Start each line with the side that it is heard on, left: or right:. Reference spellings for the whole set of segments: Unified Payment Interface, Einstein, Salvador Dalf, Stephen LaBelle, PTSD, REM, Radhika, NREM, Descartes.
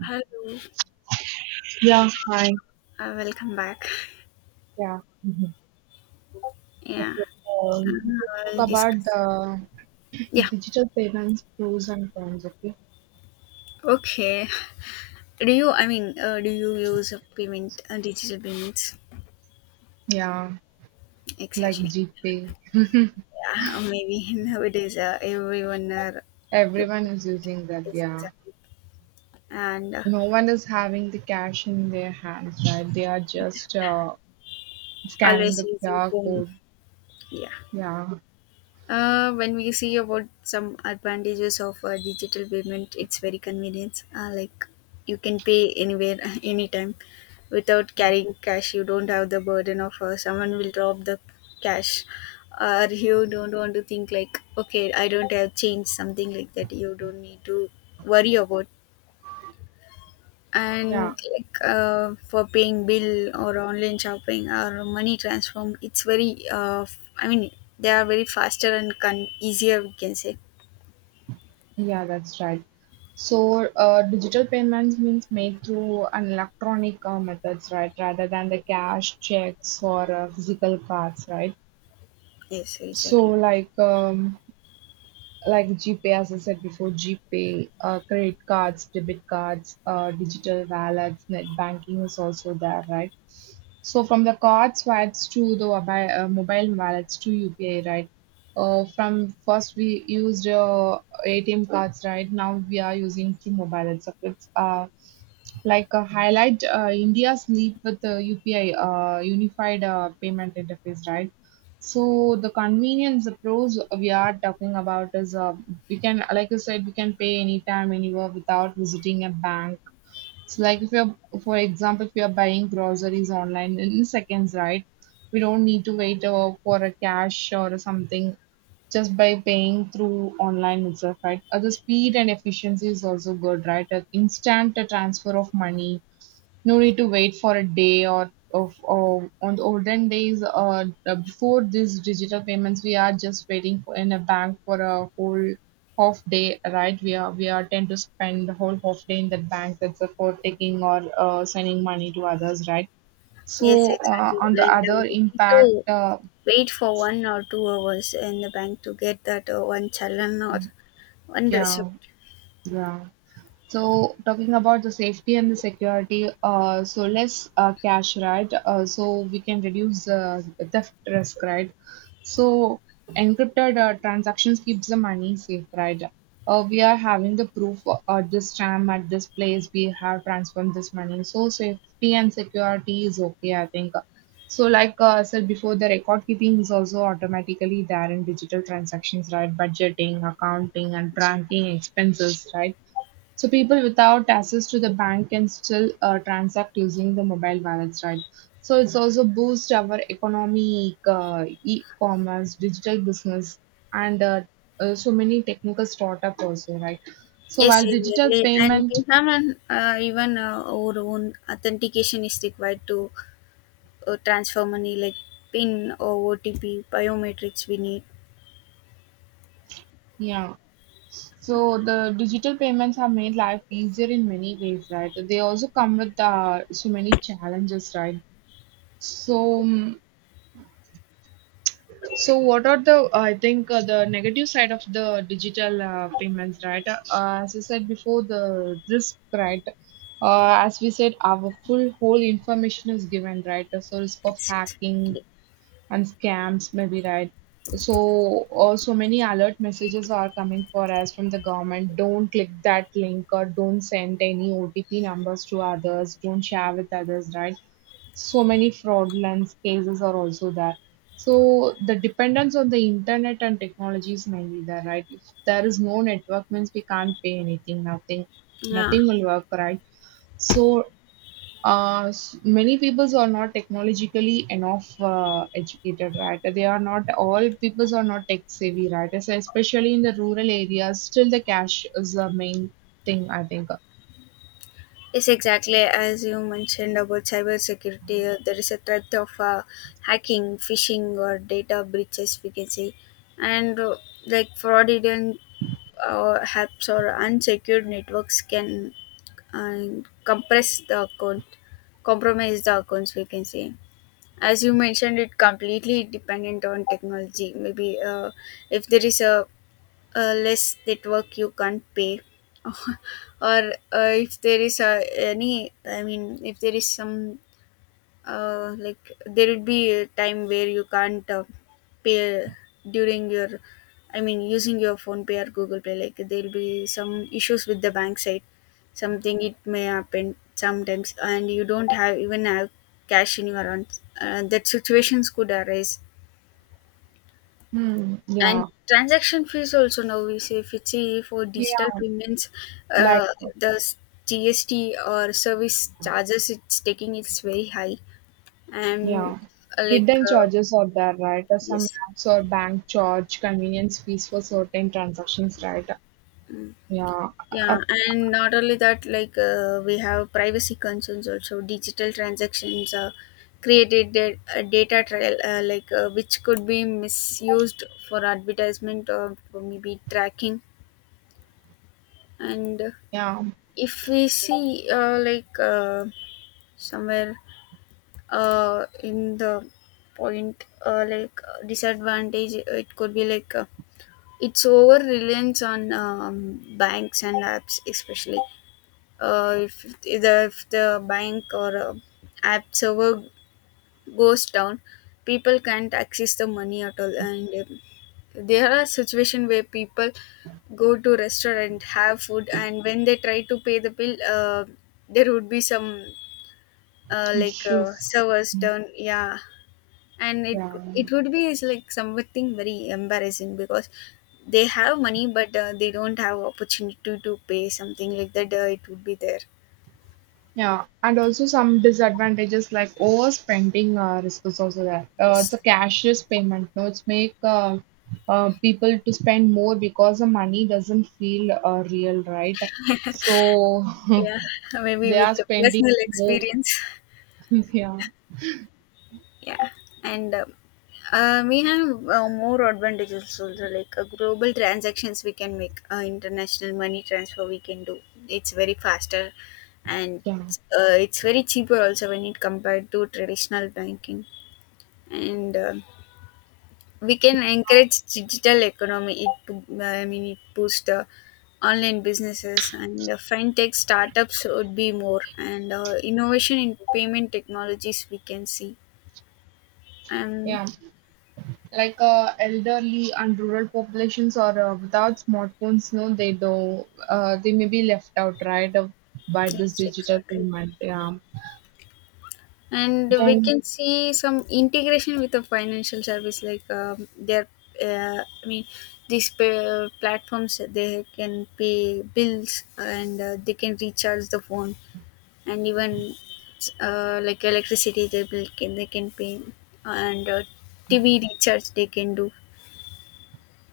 left: Hello,
right: Yeah, hi.
left: welcome back.
right: Yeah. Mhm.
left: Yeah,
right: Okay. We
left: uh,
right: talk
left: I'll
right: about
left: discuss.
right: the
left: Yeah,
right: digital payments pros and cons. Okay.
left: okay. Do you use a digital payments?
right: Yeah, like
left: Exactly.
right: GPay.
left: Yeah, maybe nowadays everyone are,
right: Everyone is using that.
left: is
right: Yeah.
left: exactly, and
right: No one is having the cash in their hands, right? They are just scanning
left: always
right: the
left: using
right: QR
left: phone.
right: code.
left: Yeah.
right: Yeah.
left: When we see about some advantages of digital payment, it's very convenient. Like you can pay anywhere, anytime, without carrying cash. You don't have the burden of someone will drop the cash, or you don't want to think like, okay, I don't have change, something like that. You don't need to worry about. And
right: Yeah.
left: like for paying bill or online shopping or money transfer, it's very, I mean they are very faster and easier, we can say.
right: Yeah. That's right. So, digital payments means made through an electronic methods, right? Rather than the cash, checks, or physical cards, right?
left: Yes,
right: So
left: exactly.
right: like GPay, as I said before, GPay, credit cards, debit cards, digital wallets, net banking is also there, right? So from the cards wallets to the mobile, mobile wallets to UPI, right? From first we used ATM cards, right? Now we are using through mobile itself. It's like highlight India's leap with the UPI, Unified Payment Interface, right? So the convenience, the pros we are talking about is we can, like you said, we can pay anytime, anywhere without visiting a bank. So like if you're, for example, if you're buying groceries online in seconds, right? We don't need to wait for a cash or something, just by paying through online itself, right? The speed and efficiency is also good, right? An instant transfer of money, no need to wait for a day or on the olden days, before these digital payments we are just waiting for in a bank for a whole half day, right? We are tend to spend the whole half day in that bank. That's for taking or sending money to others, right?
left: Yes,
right: So on
left: exactly.
right: the
left: and
right: other
left: uh, we need
right: impact,
left: to wait for 1 or 2 hours in the bank to get that one challan or one
right: yeah,
left: receipt.
right: yeah. So talking about the safety and the security, so less cash, right? So we can reduce the theft risk, right? So encrypted transactions keeps the money safe, right? We are having the proof, this time at this place we have transformed this money. So safety and security is okay, I think. So like I said before, the record keeping is also automatically there in digital transactions, right? Budgeting, accounting, and tracking expenses, right? So people without access to the bank can still transact using the mobile wallets, right? So it's also boost our economic, e-commerce, digital business, and so many technical startup also, right? So
left: Yes,
right: while digital
left: exactly. And
right: payment,
left: we have an even our own authentication is required to transfer money, like PIN or OTP biometrics we need.
right: yeah, so the digital payments have made life easier in many ways, right? They also come with so many challenges, right? So so, what are the I think the negative side of the digital payments, right? As I said before, the risk, right? As we said, our full whole information is given, right? So, risk of
left: Exactly.
right: hacking and scams, maybe, right? So, also many alert messages are coming for us from the government. Don't click that link or don't send any OTP numbers to others. Don't share with others, right? So many fraudulence cases are also there. So the dependence on the internet and technology is mainly there, right? If there is no network, means we can't pay anything, nothing,
left: Yeah.
right: nothing will work, right? So many peoples are not technologically enough educated, right? They are not All peoples are not tech savvy, right? So especially in the rural areas, still the cash is the main thing, I think.
left: Yes, exactly. As you mentioned about cybersecurity, there is a threat of hacking, phishing, or data breaches, we can say. And like fraudulent apps or unsecured networks can uh, compress the account, compromise the accounts, we can say. As you mentioned, it completely dependent on technology. Maybe if there is a less network you can't pay, or if there is any, I mean if there is some, like there would be a time where you can't pay during your, I mean using your phone pay or google pay, like there'll be some issues with the bank side, something it may happen sometimes and you don't have even have cash in your hand, that situations could arise.
right: Hmm,
left: And
right: yeah,
left: transaction fees also, now we say if it's say for
right: yeah,
left: digital payments,
right: like.
left: uh, the GST or service charges it's taking, it's very high. And
right: Yeah.
left: like,
right: Hidden charges are there, right? Some
left: yes.
right: apps or bank charge convenience fees for certain transactions, right?
left: Mm.
right: Yeah. Uh,
left: Yeah, and not only that, like we have privacy concerns also. Digital transactions are created a data trail, like, which could be misused for advertisement or for maybe tracking. And
right: yeah.
left: if we see, like somewhere in the point, like disadvantage, it could be like, it's over reliance on banks and apps, especially if the bank or app server goes down, people can't access the money at all. And there are situations where people go to restaurant, have food, and when they try to pay the bill, there would be some, like,
right: Issues.
left: servers down, yeah. And it
right: Yeah.
left: it would be is like something very embarrassing, because they have money but they don't have opportunity to pay something like that. It would be there.
right: Yeah. And also some disadvantages like overspending risks also there. It's
left: Yes.
right: a cashless payment. No, it's make people to spend more because the money doesn't feel real, right? So
left: Yeah, maybe
right: they
left: with
right: are
left: the
right: spending
left: personal
right: more.
left: experience.
right: yeah.
left: Yeah, and we have more advantages also, like global transactions we can make, international money transfer we can do. It's very faster, and
right: Yeah.
left: it's very cheaper also when it compared to traditional banking. And we can encourage digital economy. It, I mean, it boosts online businesses, and fintech startups would be more, and innovation in payment technologies we can see. And.
right: Yeah. Like elderly and rural populations are without smartphones, no, they do they may be left out, right, of, by this
left: Yes,
right: digital
left: exactly.
right: payment, yeah,
left: And we
right: then
left: can see some integration with the financial service, like their, I mean, these platforms, they can pay bills and they can recharge the phone, and even like electricity they bill can they can pay, and TV recharge they can do.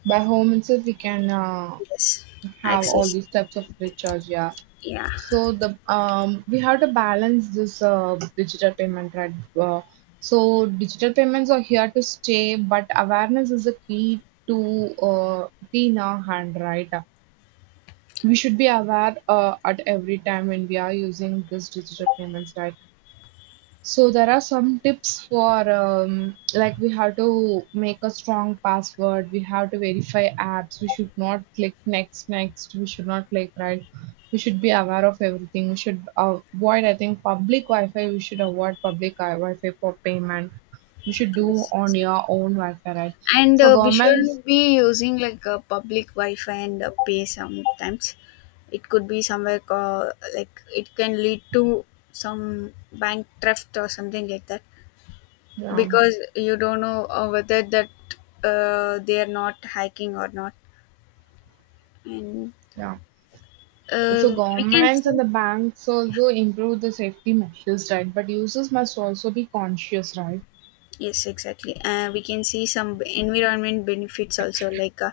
right: by home itself we can,
left: Yes,
right: have all
left: access.
right: these types of recharge, yeah.
left: Yeah.
right: So the we have to balance this digital payment, right? uh, so digital payments are here to stay, but awareness is a key, to key in our hand, right? We should be aware at every time when we are using this digital payments, right? So there are some tips for like we have to make a strong password. We have to verify apps. We should not click next, next. We should not click right. We should be aware of everything. We should avoid, I think, public Wi-Fi. We should avoid public Wi-Fi for payment. We should do
left: Yes,
right: on your
left: exactly.
right: own Wi-Fi, right?
left: and
right: So
left: uh, we shouldn't
right: governments,
left: be using like a public wi-fi and pay sometimes. It could be somewhere, like it can lead to some bank theft or something like that,
right: yeah,
left: because you don't know whether that, they are not hacking or not. And
right: yeah. So
left: we can
right: governments and
left: see.
right: the banks also improve the safety measures, right? But users must also be conscious, right?
left: Yes, exactly. We can see some environment benefits also, like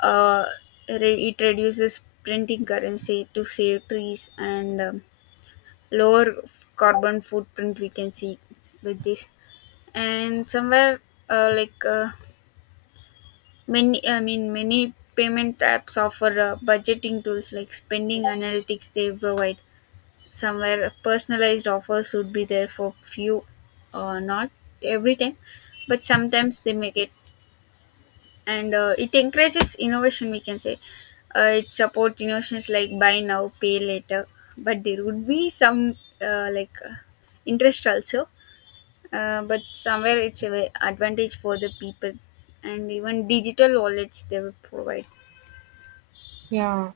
left: uh, it reduces printing currency to save trees, and lower carbon footprint we can see with this. And somewhere, like many, I mean many payment apps offer budgeting tools like spending analytics they provide, somewhere personalized offers would be there for few, or not every time, but sometimes they make it. And it encourages innovation, we can say. It supports innovations like buy now pay later, but there would be some, like, interest also. But somewhere it's an advantage for the people. And even digital wallets they will provide.
right: Yeah.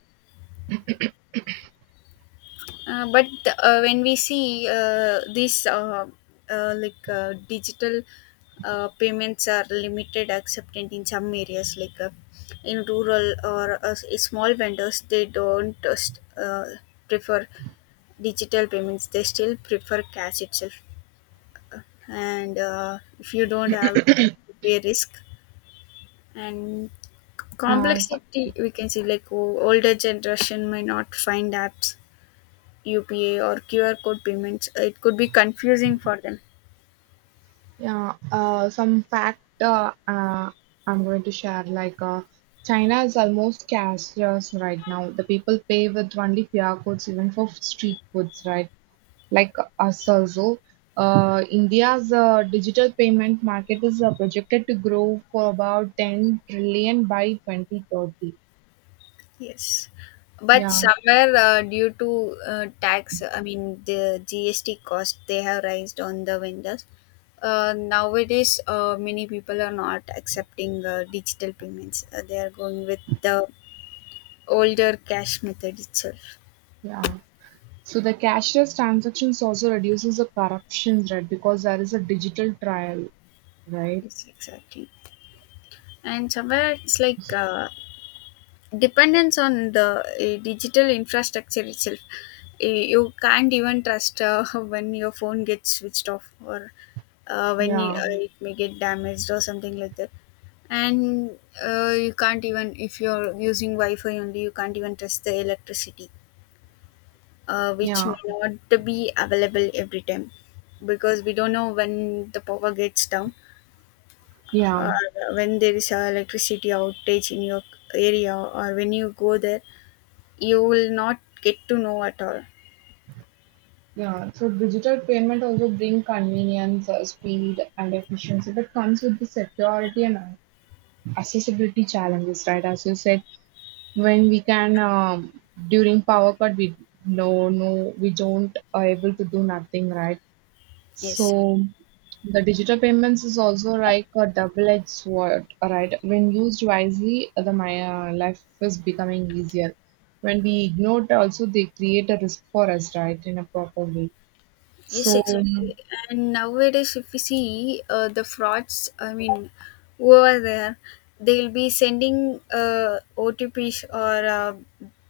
left: But when we see this digital payments are limited accepted in some areas, like in rural, or small vendors they don't just prefer digital payments, they still prefer cash itself. And if you don't have, it would be a risk. And
right: Yeah, so,
left: complexity we can see, like older generation may not find apps, upa or QR code payments, it could be confusing for them.
right: yeah. Some fact, I'm going to share, like China is almost cashless right now. The people pay with only QR codes even for street foods, right? Like us also. India's digital payment market is projected to grow for about 10 trillion by 2030.
left: Yes. But
right: Yeah,
left: somewhere, due to tax, I mean the GST cost they have raised on the vendors, nowadays many people are not accepting digital payments, they are going with the older cash method itself.
right: yeah. So the cashless transactions also reduces the corruption, right? Because there is a digital trial, right?
left: Yes, exactly. And somewhere it's like, dependence on the digital infrastructure itself. You can't even trust, when your phone gets switched off, or when you,
right: Yeah,
left: it may get damaged or something like that. And you can't, even if you're using wi-fi only, you can't even trust the electricity, which
right: yeah,
left: may not be available every time, because we don't know when the power gets down,
right: yeah,
left: or when there is a electricity outage in your area, or when you go there you will not get to know at all.
right: yeah. So digital payment also bring convenience, speed, and efficiency, but comes with the security and accessibility challenges, right? As you said, when we can during power cut, we, no, no, we don't are able to do nothing, right?
left: Yes.
right: So the digital payments is also like a double-edged sword, right? When used wisely, the my life is becoming easier. When we ignore it, also they create a risk for us, right, in a proper way.
left: Yes,
right: So,
left: exactly. And nowadays, if you see the frauds, I mean, who are there, they'll be sending OTPs or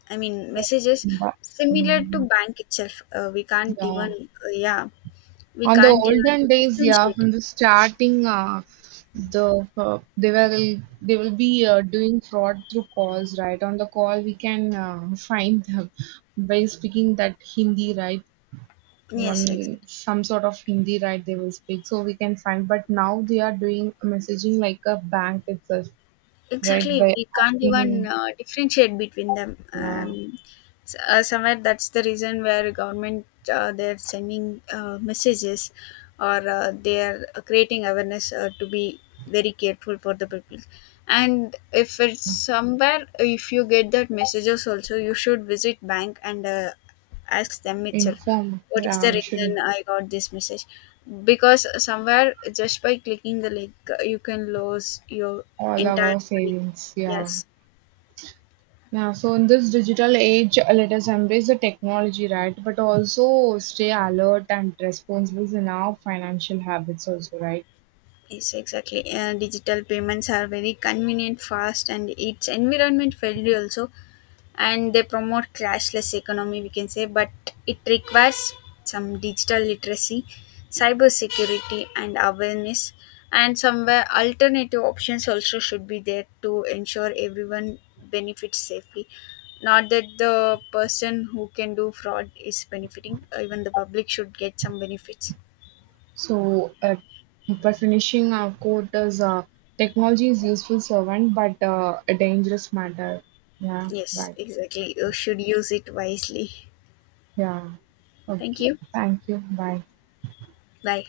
left: I mean
right: so-
left: messages
right: but-
left: similar to
right: mm,
left: bank itself. We can't
right: yeah.
left: even, yeah, we
right: On the
left: can't
right: olden
left: even
right: days, yeah,
left: differentiate.
right: from the starting, they will be doing fraud through calls, right? On the call, we can find them by speaking that Hindi, right?
left: Yes, exactly.
right: One some sort of Hindi, right? They will speak, so we can find. But now they are doing messaging like a bank itself, right?
left: Exactly,
right: By
left: we can't even
right: asking,
left: differentiate between them.
right: uh,
left: Somewhere that's the reason where government they're sending messages, or they're creating awareness to be very careful for the people. And if it's somewhere, if you get that messages also, you should visit bank and ask them itself
right: inform,
left: what is the
right: yeah, we
left: reason
right: should,
left: I got this message, because somewhere, just by clicking the link, you can lose your
right: all
left: entire
right: our
left: money.
right: savings, yeah.
left: Yes.
right: Yeah, so in this digital age, let us embrace the technology, right? But also stay alert and responsible in our financial habits, also, right?
left: Yes, exactly. Digital payments are very convenient, fast, and its environment friendly also, and they promote cashless economy, we can say. But it requires some digital literacy, cyber security and awareness. And somewhere alternative options also should be there to ensure everyone benefits safely, not that the person who can do fraud is benefiting, even the public should get some benefits.
right: So, by finishing our quote is technology is useful servant, but a dangerous matter. Yeah,
left: Yes,
right: right.
left: exactly, you should use it wisely.
right: Yeah.
left: Thank
right: Okay.
left: you.
right: Thank you. Bye.
left: Bye.